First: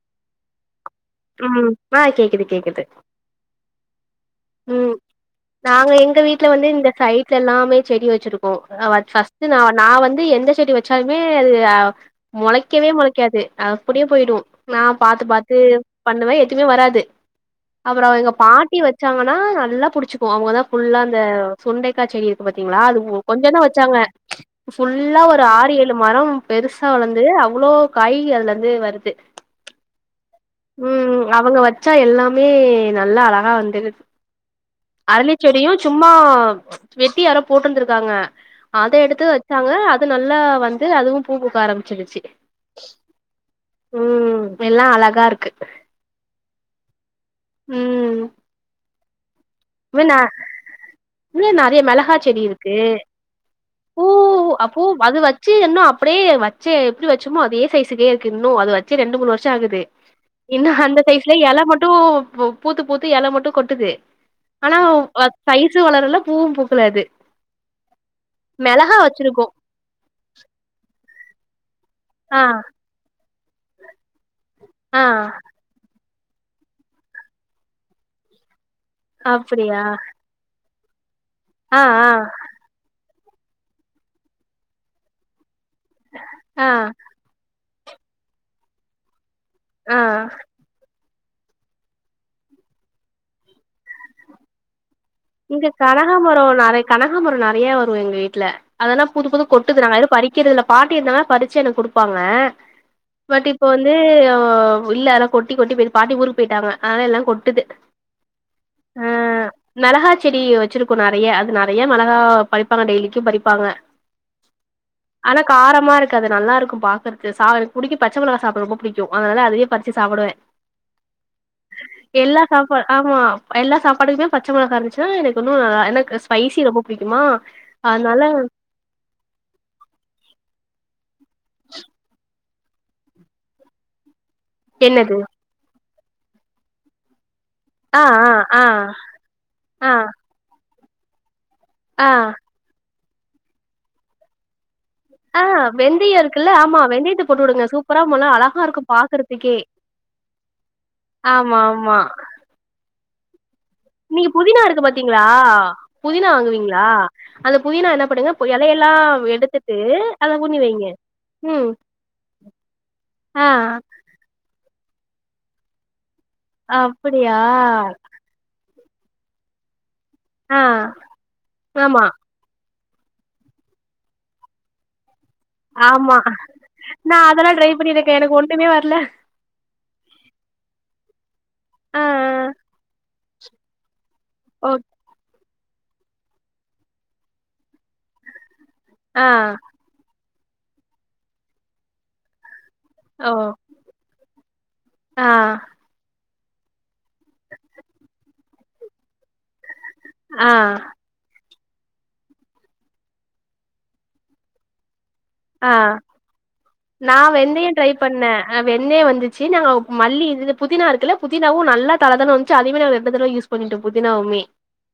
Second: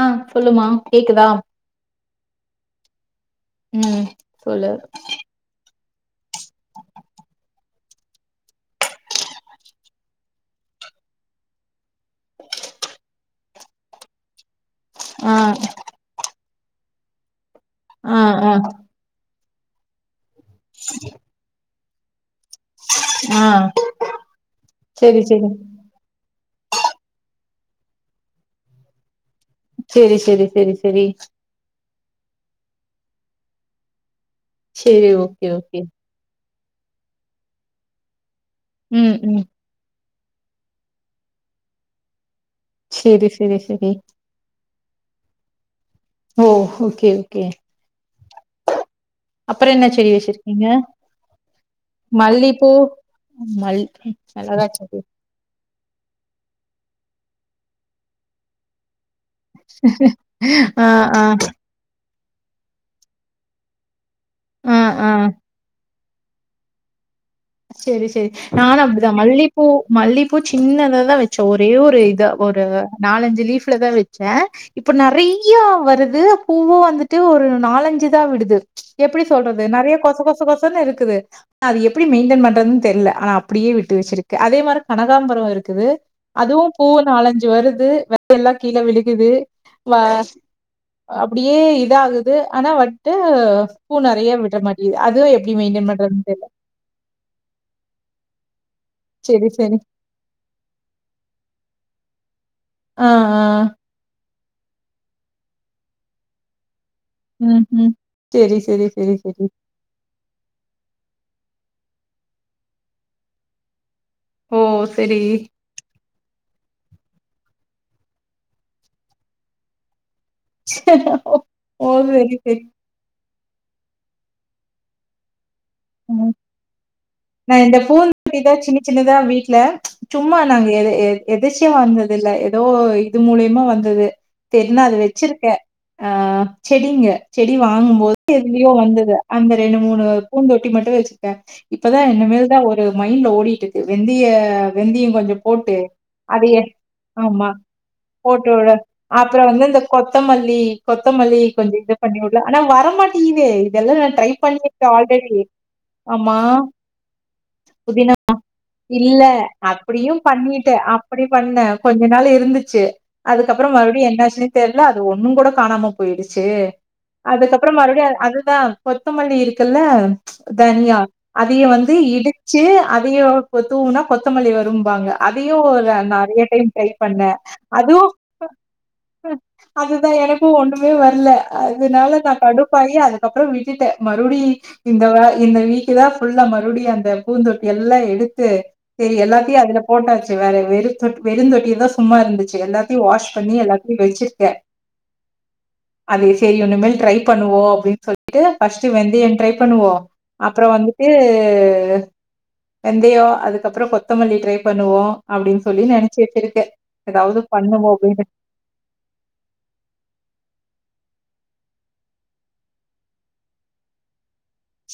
ஆ சொல்லுமா கேக்குதா ம் ஆ கேக்குது கேக்குது ம் சொல்லு ம் நாங்க எங்க வீட்ல வந்து இந்த சைட்ல எல்லாமே செடி வச்சிருக் கோ வ ஃபஸ்ட்டு நா நா வந்து எந்த செடி வச்சாலுமே அது மொளைக்கவே மொளைக் காது அப்டியே போயிடு நா பாத்து ஆ பாத்து பண்ணுவே எதுமே வராது அப்றோ ஆ எங்க ஆ பாட்டி வச்சாங்கன்னா நல்லா புடிச்சிக்கு அவங்கதா ஃபுல்லா அந்த சுண்டைக் கா செடி இருக்கு பாத்தீங்களா அது வ் ஆ கொஞ்சதா வச்சாங்க செரி ஃபுல்லா ஒரு செரி ஆறு ஏ ழு மரம் பெருசா வளந்து அவ்ளோ காய் அதுல இருந்து வருது செரி செரி செரி செரி ம் அவங்க வச்சா எல்லாமே நல்லா அழகா வந்துடுத் செரி ஓகே அரளிச்செடியு ஓகே சும்மா வெட்டி யாரோ போட்ருந்திருக்காங்க அத ம் எடுத்து ம் வச்சாங்க அது நல்லா வந்து அதுவும் பூ பூக்க ஆரம்பிச்சிடுச்சு சேரி சேரி சேரி எல்லா அழகா இருக்கு ஓ ஓகே ஓகே ம் அப்றோ என்ன இன்னு செடி ந வச்சிருக்கீங்க இன்னு நெறைய மெளகா செடி மல்லிப்பூ இருக்கு மல் பூ அ மிளகா பூ செடி அது வச் சு இன்னு அப்டியே வச்ச எப்டி வச்சோமோ அதே சைஸுக்கே இருக்கு இன்னு அது வச்சு ரெண்டு மூணு வருஷ் சா ஆகுது இன்னு ஆ அந்த ஆ சைஸ்லே எல மட்டு பூ பூத்து பூத்து எல மட்டு கொட்டுது ஆ ஆனா ஆ வ சைசு வளரல பூவு பூக்கல அது செரி செரி நானு மெளகா அப்டிதா வச்சிருக்கோ மல்லிப்பூ மல்லிப்பூ சின்னதா தா வச்சே ஒரே ஒரு இதா ஆ ஒரு நாலஞ்சு லீப்லதா வச் ச இப்ப ஆ நெறைய வருது பூவு வந்துட்டு ஒரு நாலஞ்சுதா விடுது எப்டி சொல்றது அப்டியா நெறைய கொச கொச கொசன்னு இருக்குது அது ஆ எப்டி ஆ மெயின்டென் பண்றதுன்னு தெர்ல ஆனா அப்டியே விட்டு வெச்சிருக்கே அதே மாரி கனகாம்பரோ இரு க்குது அதுவு ஆ பூ நாலஞ்சு வருது வேற எல்லா கீழ விழுகுது வா ஆ அப்டியே இதா ஆகுது ஆனா வந்ட்டு பூ நெறைய விட மாட்டீ அதுவு எ இங்க கனகாமரோ நெற கனகாமரோ நெறைய வரு எங்க வீட்ல அதென்னா புது புது செரி செரி கொட்டுது நாங்க இன்னு பறி கிறதுல்ல பாட்டி இருந்தாங்கனா பறிச்சு எனக்கு கொடுப்பாங்க ஆ பட் ஆ இப்ப வந் து ஆ இல்ல அதல்லா கொட்டி கொட்டி போயிட்டு பாட்டி ஊருக்கு போயிட்டாங்க ஆனால எல்லா கொட்டுது ம் ம் செரி செரி ஆ செரி செரி மெளகா செடி வெச்சிருக்கோ நெறைய அது நெறைய மெளகா பறிப்பாங்க டெய்லிக்கு பறிப்பாங்க ஓ! சரி. ஆனா காரமா இருக் கது நல்லார்க்கு பாக்கறது சா புடிக்கு பச்ச மொளகா சாப்ட ரொம்ப புடிக்கு அனால அதயே பறிச்சு சாப்டுவே போது வை எல்லா பேயி சாப்பா ஆமா எல்லா சாப்பாட்டுக்குமே பச்ச மொளகா இருந்துச்சன்னா எனக்கு இன்னு ஆ எனக்கு ம். ஸ்பைசி ரொம்ப புடிக்குமா நான் இந்த அதனால பூந்தொட்டி தான் சின்ன சின்னதா வீட்ல சும்மா நாங்க எத எ எதாச்சு வந்தது இல்ல ஏதோ இது மூலியமா வந்தது தெரி நா அது என்னது வெச்சிருக்கே ஆ செடிங்க செடி ஆ ஆ வாங்கும்போது எதுலயோ ஆ வந்தது அந்த ரெண்டு ஆ மூணு பூந்தொட்டி மட்டு வெச்சுக்ட்டே இப் பதா ஆ என்னிமேல் தா ஒரு மைண்ட்ல ஓடிட்டு இருக்கு வெந்திய வெந்தியு கொஞ்ச ஆ போட்டு வெந்தயோ இருக்குல்ல அதையே ஆமா வெந்தயத்த போட்டு ஆமா வுடுங்க சூப்பரா மொள அழகா போட்டுட இருக்கு அப்புற பாக்குறதுக்கே வந்து இந்த கொத்தமல்லி கொத்தமல்லி ஆமா கொஞ்ச இது ஆமா பண்ணி விடு ஆனா வரமாட்டிகிதே இதெல்லா நா ட்ரை நீங்க புதினா பண்ணி இருக்கு இருக்கே பாத்தீங்களா ஆல்ரெடி புதினா ஆமா வாங்குவீங்களா அந்த என்ன புதினா பண்ணுங்க பொ எலையெல்லா இல்ல எடுத்துட்டு அப்டியு அத ஊனி பண்ணிட்டே வைங்க அப்டி பண்ண ம் கொஞ்ச நாள் இருந்துச்சு ஆ அதுக்கப்புற மறுபடியு என்னச்சுன்னு தெர்ல அது ஒண்ணு கூட காணாம போயிடுச்சு அப்டியா அதுக்கப்புறோ மறுபடியு அ அதுதா கொத்தமல்லி இருக்குல்ல ஆ தனியா அதையு வந்து ஆமா இடு ச்சு அதையு கு தூவுனா கொத்தமல்லி வரும்பாங்க அதையு அதா ஆமா நெறைய டைம் ட்ரை நா பண்ணே அதெல்லா ட்ரை அதுவு பண்ணிருக்கே எனக்கு ஒண்ணுமே வரல அதுதா எனக்கு ஒண்ணுமே வர்ல ஆ அதுனால நா ஆ கடுப்பாயி அது க்கப்புறோ விட்டுட்டே மறுபடியு ஓ இந்த வ இந்த வீக்கு தா ஃபுல்லா மறுபடியு அந்த பூந்தொட்டி எல்லா எடுத்து சரி ஆ எல்லாத்தையு அதுல போட்டாச்சு வேற வெறுந் தொட் வெறுந் தொட்டியதா சும்மா இருந்துச்சு எல்லா த்தியு ஓ வாஷ் பண்ணி எல்லாத்தையு வெச்சிருக்க ஆ அது சரி ஒன்னுமேல் ட்ரை பண்ணுவோ அப்டின்னு சொல்லிட்டு ஃபஸ்ட் வெந்தய ட்ரை பண்ணுவோ ஆ அப்புறோ வந்து ட்டு வெந்தயோ அதுக்கப்புறோ கொத்தமல்லி ட்ரை பண்ணுவோ அப்டின்னு சொல்லி ஆ நெனச்சிட்டு இருக்கே ஏதாவது பண்ணுவோ அப்டின்னு ஆ வெண்ணய வந்துச்சு நாங்க மல்லி இது புதினா இருக்குல்ல புதினாவு நல்லா தல தனு வந்துச்சு அதையு நா ரெண்டு தடவ யூஸ் பண்ணிட்டு புதினாவுமே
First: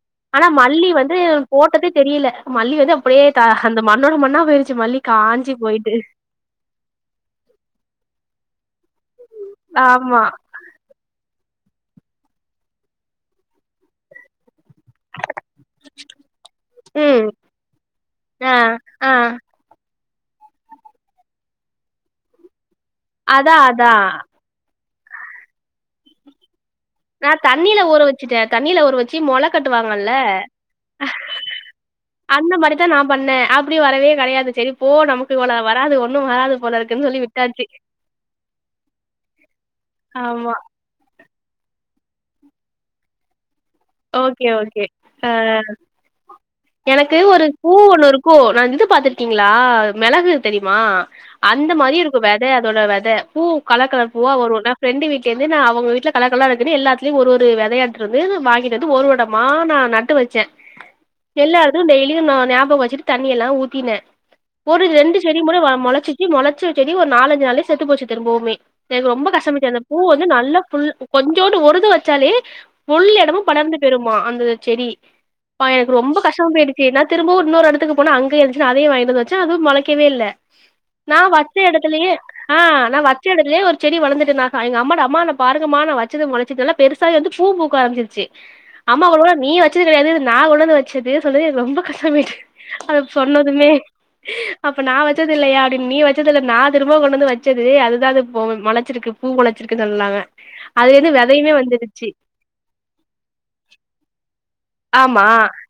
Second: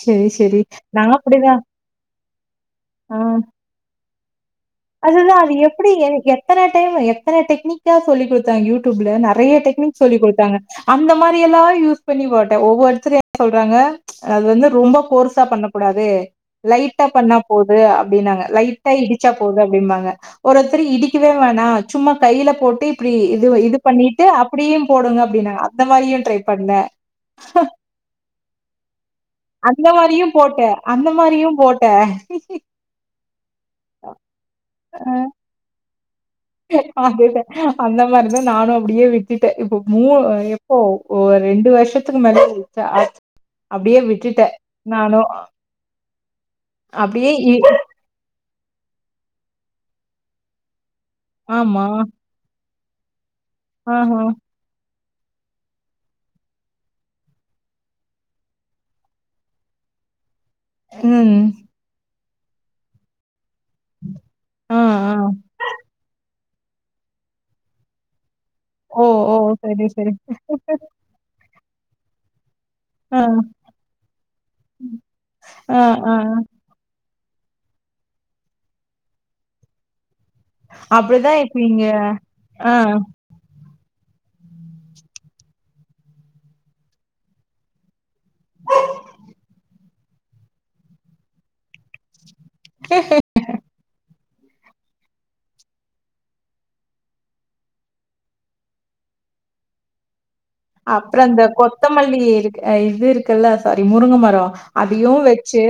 சரி ஆனா சரி மல்லி நா வந்து அப்டிதா போட்டதே தெரியில மல்லி வந்து அப்டியே ஆ த அந்த மண்ணோட மண்ணா போயிருச்சு மல் அதுதா அது எப்டி என் எத் தன டைமு எத்தன டெனிக்கா சொல்லிக் குடுத்தாங்க யூடியூப்ல நறைய டெக்னிக் ஆமா சொல்லிக் குடுத்தாங்க அந்த மாரி எல்லா யூஸ் பண்ணி போட்டே ஒவ்வொருத்தரு என்ன சொல்றாங்க அது வந்து ரொம்ப போர்சா பண்ண கூடாது லைட்ட ம் பண்ணா போது அப்படின்னாங்க ஆ லைட்ட ஆ இடிச்சா போது அப்படிம்பாங்க ஒரு ஒருத்தர் இடிக்கவே வேணா சும்மா கைல போட்டு அப்டி இது அதா இது அதா பண்ணிட்டு அப்டியு போடுங்க அப்டின்னாங்க அந்த மாரியு ட்ரை பண்ண நா தண்ணில ஊற வச்சுட்ட தண்ணில ஊற வச்சு மொள அந்த கட்டுவாங்கல்ல மாரியு போட்டே அந்த மாரியு போட்டே அந்த மாரிதா நா பண்ண அப்டி வரவே கெடையாது சரி போ நமக்கு இவ்ளோ வராது ஒன்னு வராது போல இருக்குன்னு சொல்லி அதேதா விட்டாச்சு அந்த மாரிதா நானு அப்டியே விட்டுட்ட இப்ப மூ ஆமா எப்போ ஓ ரெண்டு வருஷத்துக்கு மேலயே வந்துச்சா அப்டியே விட்டுட்ட ஓகே ஓகே நானு ஆ எனக்கு ஒரு பூ ஒன்னு இருக் பூ நா இது பாத்திருக்கீங்ளா மிளகு தெரியுமா அந்த ஆமா. மாரி இருக்கு வெத அதோட வெத பூ கலர்க்கலர் ஆஹா. பூவா வருல ஃபிரெண்டு வீட்லயுமே நா அவங்க வீட்ல கலர்கலரா இருக்குன்னு எல்லாத்துலயு ஒரு ஒரு வெத எடுத்து வந்து வாங்கி எது ஒருவடமா நா நட்டு வச்ச ம். எல்லா எடத்துக்கு டெய்லியு ந ஞாபக வச்ட்டு தண்ணி எல்லா ஊ தின ஆ, ஒரு ஆ. ரெண்டு செடி முற மொளச்சிச்சு மொள ச்சு ஒரு நாலஞ்சு நாள்லயே செத்து போச்சு திரும்பவுமே ஓ, எனக்கு ரொம்ப ஓ! கஷ்டமாச்சு அந்த சரி, பூ சரி. வந்து நல்ல கொஞ்சோன்னு ஒருது வச்சாலே ஃபுல் ஆ, இடமு படர்ந்து போயிருமா அந்த செடி ஆ, எனக்கு ஆ. ரொம்ப கஷ்டமா போயிடு சரி நா திரும்ப இன்னொரு இடத்துக்கு போன அங்க இருந்துச்சு அதயு வாங்கிட்டு வந்து வச்ச அதுவு மொளைக்கவே இல்ல நா அப்படிதான் வச்ச இப்ப இங்க எடத்துலயே ஆ நான் வச் வச்ச இடத்துலயே ஒரு செடி வளர்ந்துட்டுந்தாக எங்க அம்மாகிட்ட அம்மா இங்க பாருங்கமா நா வச்சது மொளச்சி நல்லா பெருசா வந்து பூ பூக்க ஆரம்ப்சிருச்சு ஆ அம்மா ஒரு வேல நீ வச்சது கெடையாது நா கொண்டு வந்து வச்சது சொன்னது எனக்கு ரொம்ப கஷ்டமாயிட்டு அத சொ சொன்னதுமே அப்ப நா வச்சது இல்லயா அப்டின் நீ வச்சது இல்ல நா திரும்ப கொண்டு வந்து வச்சது அதுதா இப்போ மொளச்சிருக்கு பூ மொளச்சிருக்குன் சொன்னாங்க அதுலருந்து அப்பற இந்த வெதையுமே வந்துருச்சு கொத்தமல்லி இருக் இது இருக்குல்ல சாரி முருங்கை மர அதயு ஆமா வச்சு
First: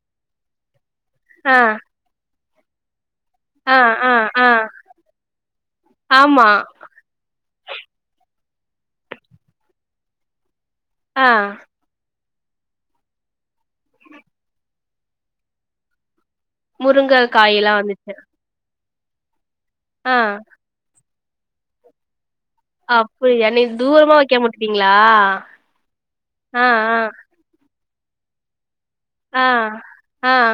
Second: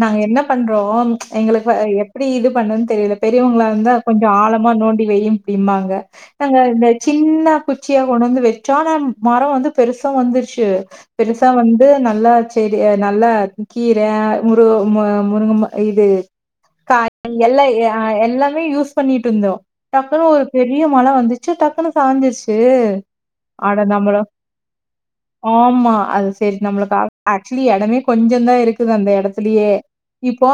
நாங்க என்ன பண்றோ ஆ எங்களுக்கு எப்டி இது பண்ணன் தெரியல பெரியவங்களா ஆ இருந்தா ஆ கொஞ்சோ ஆ ஆழமா நோண்டி வையி இப்டிபாங்க ஆமா நாங்க இந்த சின்ன குச்சியா கொண்டு வந்து வச்சோ ஆனா மர வந்து பெருசா வந்துருச்சு ஆ பெருசா வந்து அது நல்லா செடி நல்லா கீர முரு முருங்க இது கா முருங்க எல்லா காயெல்லா வந்துச்சு எல்லாமே யூஸ் பண்ணிட்டு இருந்தோ ஆ டக்குனு ஒரு பெரிய மழ வந்துச்சு டக்குன்னு சாஞ்சிருச்சு புரியுதா என்னய அட தூரமா நம்மள வைக்காம உட்டுட்டீங்ளா ஆமா. அது சரி ஆ நம்மளுக்கு ஆ ஆக்சுவலி இடமே கொஞ்சோதா இருக்கு அந்த ஆ ஆ இடத்துலயே ஆ இப்போ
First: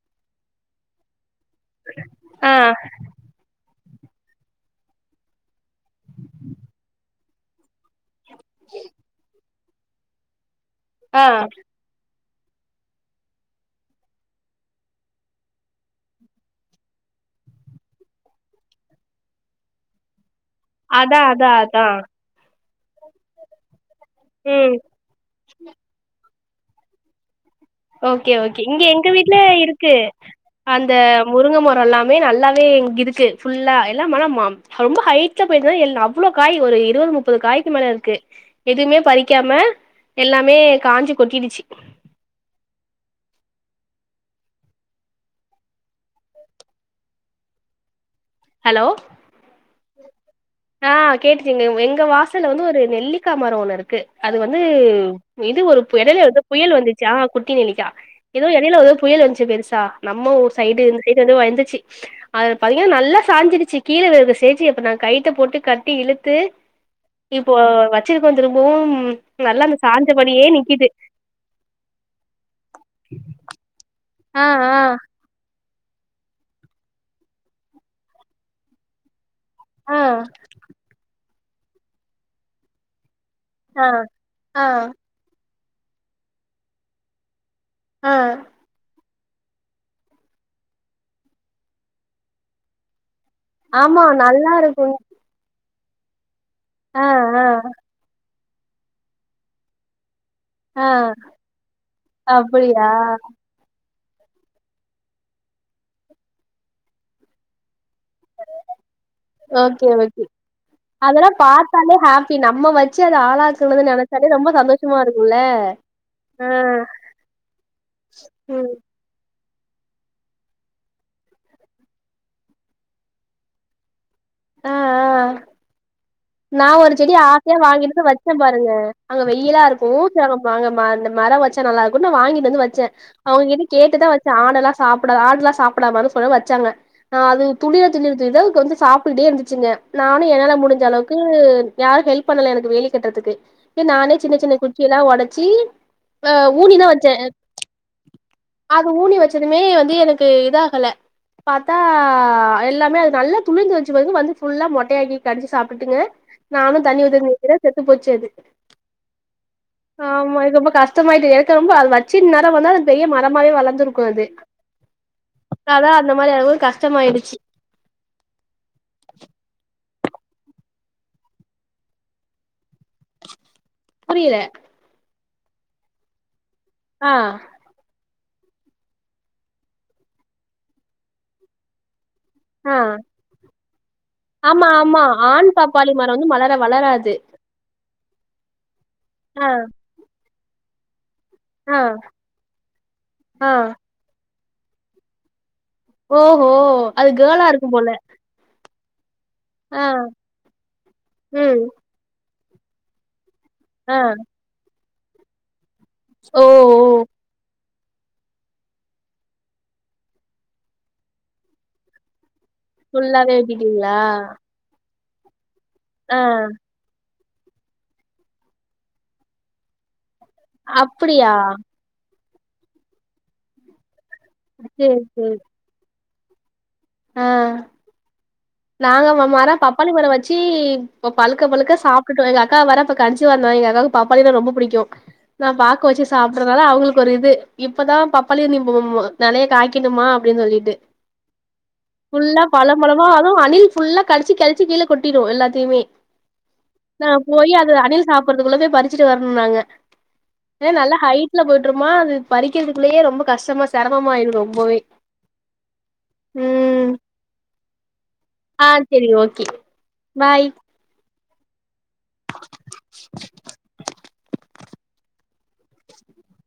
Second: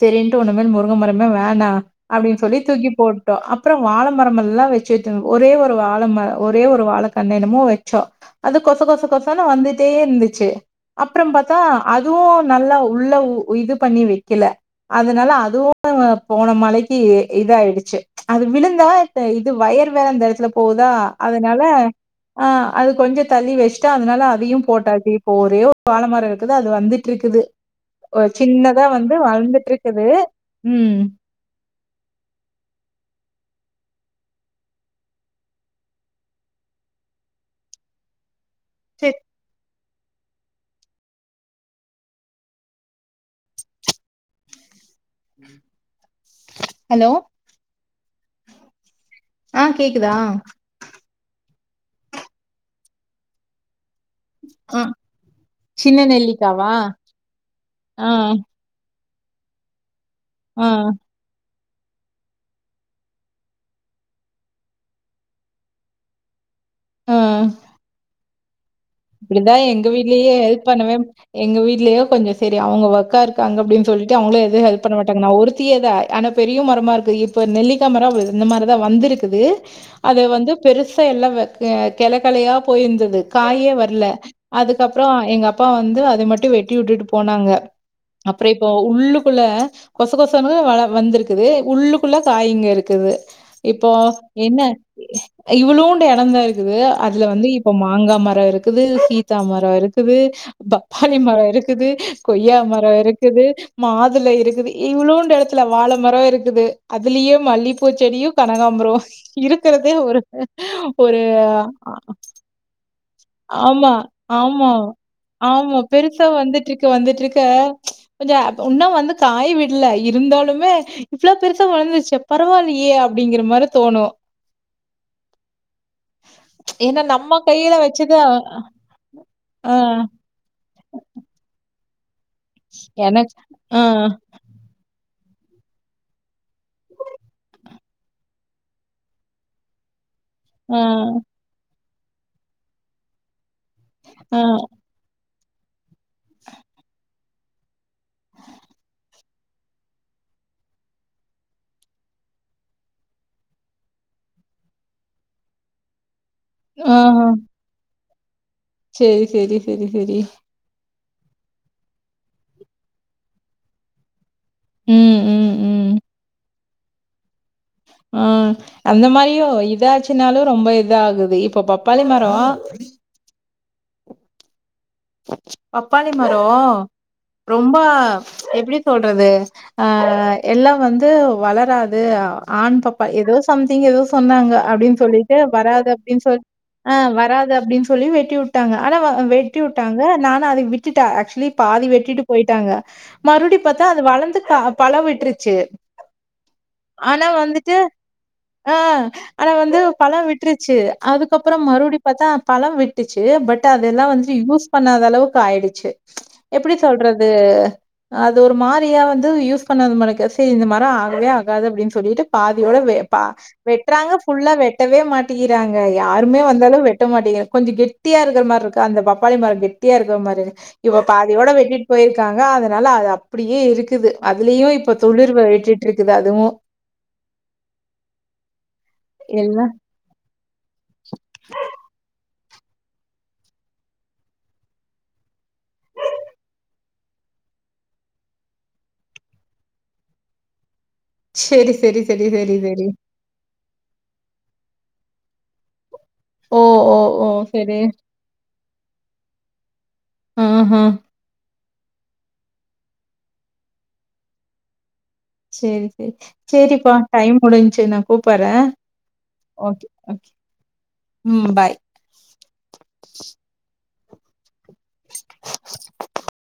செரின்ட்டு உன்னுமே முருங்க மரமே வேணா அப்டின் ஆ சொல்லி தூக்கி போட் அப்பற வாழ மரமல்லா வச்சுட்டு ஒரே ஒரு வாழமர ஒரே ஒரு வாழ என்னென்னமோ வச்சோ அது கொச கொச கொசன்னு வந்துட்டே இருந்துச்சு அப்பற ஆ பாத்தா அதுவு நல்லா உள்ள இது பண்ணி வக்கல அதனால அதுவு போன மழைக்கு இதாயிடுச்சு அது விழுந்தா இப்ப இது ஒயர் வேற அந்தடத்துல போதா அதா அதா அதனால அதா ஆ அத கொஞ்சோ தள்ளி வச்ட்டு அதனால அதையு ம் போட்டாதி போறு வாழமர இருக்குது அது வந்துட்ருக்குது அ ஓகே ஓகே இங்க சின்னதா எங்க வந்து வீட்ல இருக்கு வளர்ந்துட்ருக்குது. ம். அந்த முருங்க மரோ எல்லாமே நல்லாவே இருக்கு ஃபுல்லா எல்லா மன மா ரொம்ப ஹைட்ல போய்ட்னால எல் அவ்ளோ காய் ஒரு இருவது முப்பது காய்கு மேல இருக்கு எதுமே சரி. பறிக்காம எல்லாமே காஞ்சி கொட்டிடுச்சி ஹலோ ஹலோ ஆ கேக்குதா ஆ கேட்டுச்சிங்க எங்க வாசல்ல வந்து ஒரு நெல்லிக்கா மரோ ஒண்ணு இருக்கு அது வந்து ஆ இது ஒரு பு சின்ன எடைல வந்து நெல்லிக்காவா? புயல் வந்துச்சா குட்டி நெலிக்கா ஆ, எடைய்ல வந்து ஒரு புயல் வந்துச்சு பெருசா நம்ம ஒரு ஆ, சைடுந்து டு வந்து வந்துச்சு அது பாத்தீங்கன்னா நல்லா சாஞ்சிடுச்சி கீழ விழுற ஸ்டேஜி அப்ப நா கை த்தபோட்டு கட்டி இழுத்து ஆ. இப்போ வச்சிருக்கோ திரும்பவும் ம் இப்டிதா நல்லா அந்த எங்க வீட்லயே சாஞ்சபடியே ஹெல்ப் நிக்குது பண்ணுவே எங்க வீட்லயோ கொஞ்சோ சரி அவங்ங ஒர்கா இருக்காங்க அப்டின் சொல்லிட்டு அவங்கள ஆ எது ஆ ஹெல்ப் பண்ண மாட்டாங்க நா ஒருத்தியே தா ஆனா பெரிய மரமா இருக்கு இப்ப நெல்லிக்கா மரோ இந்த மாரி தா வந்திருக்கு குது ஆ அது வந்து பெருசா எல்லா அ கெளக்கலையா போயிந்தது காயி ஆ இல்ல ஆ அதுக்கப்புறோ எங்க அப்பா வந்து அத மட்டு வெட்டி உட்டுட்டு போனாங்க ஆ அப்றோ இப்போ உள்ளுக்குள்ள கொச கொசன்னு வள வந்திருக்குது உள்ளுக்குள்ள காயிங்க இருக்குது இப்போ ஆமா நல்லா என்ன இருக்கு இவ்வளோண்டு எடோந் தா இருக்குது ஆ அதுல ஆ வந்து இப்போ மாங்கா மரோ இருக்கு இருக்குது சீதா மரோ இருக்குது ஆ பப்பாளி மரோ இருக்குது கொய்யா அப்டியா மரோ இருக்குது மாதுல இருக்குது இவ்ளோன்டு எடத்துல வாழ மரோ இருக்குது அதுலயே மல்லி பூ செடியு கனகாம்புரோ ஓகே இருக்குறதே ஒரு ஓகே ஒரு இம்ம வச் ஆமா ஆமா இருக்குல்ல ஆமா பெருசா ஆ வந்துட்ருக்க வந்துட்ருக்க கொஞ்ச ம் இன்னு வந்து காய விடல இருந்தாலுமே இவ்ளோ பெருசா வளந்துருச்சே பரவால்லயே அப்டிங்கிற மாரி தோணு ஆ ஆ நா ஒரு ஏன்னா செடி நம்ம ஆசையா கையில வாங்கிட்டு வச்சது வச்ச பாருங்க அங்க வெயிலா ஆ இருக்கவு செரி அங்க ம மரோ வச் ச்சா நல்லா இருக்குனு நா வாங்கிட்டு வந்து வச்ச எனக்கு அவங்க கிட்ட ஆ கேட்டுதா வச்ச ஆனலா சாப்டா ஆடுல்லா சாப்டாமான் சொல்லு வச் ச்சாங்க நா அதுங்க துளிர தின்னுருது இதக்கு வந்து சாப்ட்டே இருந்துச்சுங்க நானு என்னால ஆ முடிஞ்ச அளவுக்கு யாரு ஹெல்ப் பண்ணல எனக்கு வேலி கட்றதுக்கு ஏ நானே சின்ன ஆ சின்ன குச் குச்சியெல்லா ஒடச்சி ஆ ஊனிதா வெச்ச அது ஊனி வெச்சதுமே வந்து எனக்கு இதாகல பாத்தா எல்லாமே அது நல்லா துளிந்து வந் ச்சு வந்துங் வந்து ஃ புல்லா மொட்டையாக்கி கடிச்சு சாப்ட்டுட்டுங்க நானு தண்ணி ஊத் ஆஹா தண்ணி ஊத்துற செத்து போச்சு அது சரி, சரி, சரி, சரி. ஆம்மா இது ரொம்ப கஷ் ஷ்டமாய்ட்டு எனக்கு ரொம்ப அது வெச்சு இந்நேரோ வந்தா அது பெரிய மரமாவே வளந்துருக்கு அது ம், ம், அதனால தா ம். அந்த மாரி ஆவு கஷ்டமா ஆய்டுச்சி ஆ அந்த மாரியு இதாச்சுனாலு ரொம்ப இதாகுது இப்ப பப்பாளி மரோ புரியல பப்பாளி மரோ ஆ ரொம்பா எப்டி சொல்றது அ எல்லா வந்து வளராது ஆ ஆண் பாப்பா எதோ சம்திங் எதோ சொன்னாங்க ஆமா அப்டின் ஆமா சொல்லிட்டு ஆண் வராது பப்பாளி மரோ அப்டின் வந்து சொல் மலர வளராது லி அப்டின் சொல்லி வெட்டி வுட்டாங்க ஆனா வ வெ ஆ நானு அதை விட்டுடே ஆக்சுவலி ஆ பாதி வெட்டிட்டு போய்ட்டாங்க ஆ மறுப்டி பாத்தா அ து வளந்து க பழோ விட்ருச்சு ஓஹோ அது கேர்ள் லாருக்கும்போல ஆ ஆனா வந்து பழோ விட்ருச்சு அதுக்கப்றோ ம் மறுப்டி பாத்தா பழோ விட்டுச்சு பட் ஆ அதெல்லா வந்துட்டு யூஸ் பண்ணாதளவுக்கு ஆய்டுச்சு ஓ எப்டி ஓ சொல்றது அது ஒரு மாரியா வந்து யூஸ் பண்ணாத மாரிக்கு செரி இந்த மரோ ஆகவே ஆகாது அப்டின் சொல்லிட்டு பாதியோட வெ ப ஃபுல்லாவே வெட்டிட்டீங்களா வெட்றாங்க ஃபுல்லா வெட் ட்டவே மாட்டிகிறாங்க ஆ யாருமே வந்தாலு வெட்ட மாட்டேகிற கொஞ்சோ கெட்டியா இருக்ற மார்ருக்கா அந்த பப் பாளி மரோ கெட்டியா இருக்ற மாரி இப்ப அப்டியா பாதியோட வெட்டிட் போய்ருக்காங்க அதனால அது அப்டியே இருக்குது அதுலயு இப்ப சேரி சேரி துளிர்வ விட்டுட்ருக்குது அதுவு ஆ நாங்க ம மரோ எல்லா பப்பாளி மர வ ச்சி இப்ப பழுக்க பழுக்க சாப்ட்டுட்டோ எங்க அக்கா வேற அப்ப கன்சிவ்வாருந்தா எங்க அக்காக்கு பப்பாளின்னா ரொம்ப புடிக்கு நா பாக்க வச்சு சாப்டறதுனால அவுகளுக்கு ஒரு இது இப்பதா பப்பாளிய நீ மு மு ன்னாலே காய்கனுமா அப்டின் சொல்லிட்டு செரி செரி செரி ஃபுல்லா செரி பழ செரி பழமா அதுவு அணில் ஃபுல்லா கடுச்சு கழ்ச்சு கீழ கொட்டிரு எல்லாத்தயுமே ஓ ஓ நா ஓ போயி அது செரி அணில் சாப்றதுக்குள்ள போய் பறிச்சுட்டு வர்னு நாங்க ஏனா ஆஹா நல்லா ஹை ட்ல போட்ருமா அது பறிக்கிறதுக்குள்ளயே ரொம்ப கஷ்டமா செரமமாயிடு ரொம்பவே சேரி சேரி ம் சேரிப்பா டைம் முடின்ச்சு நா கூப்புறே ஆ செரி ஓகே பாய் ம் பாய்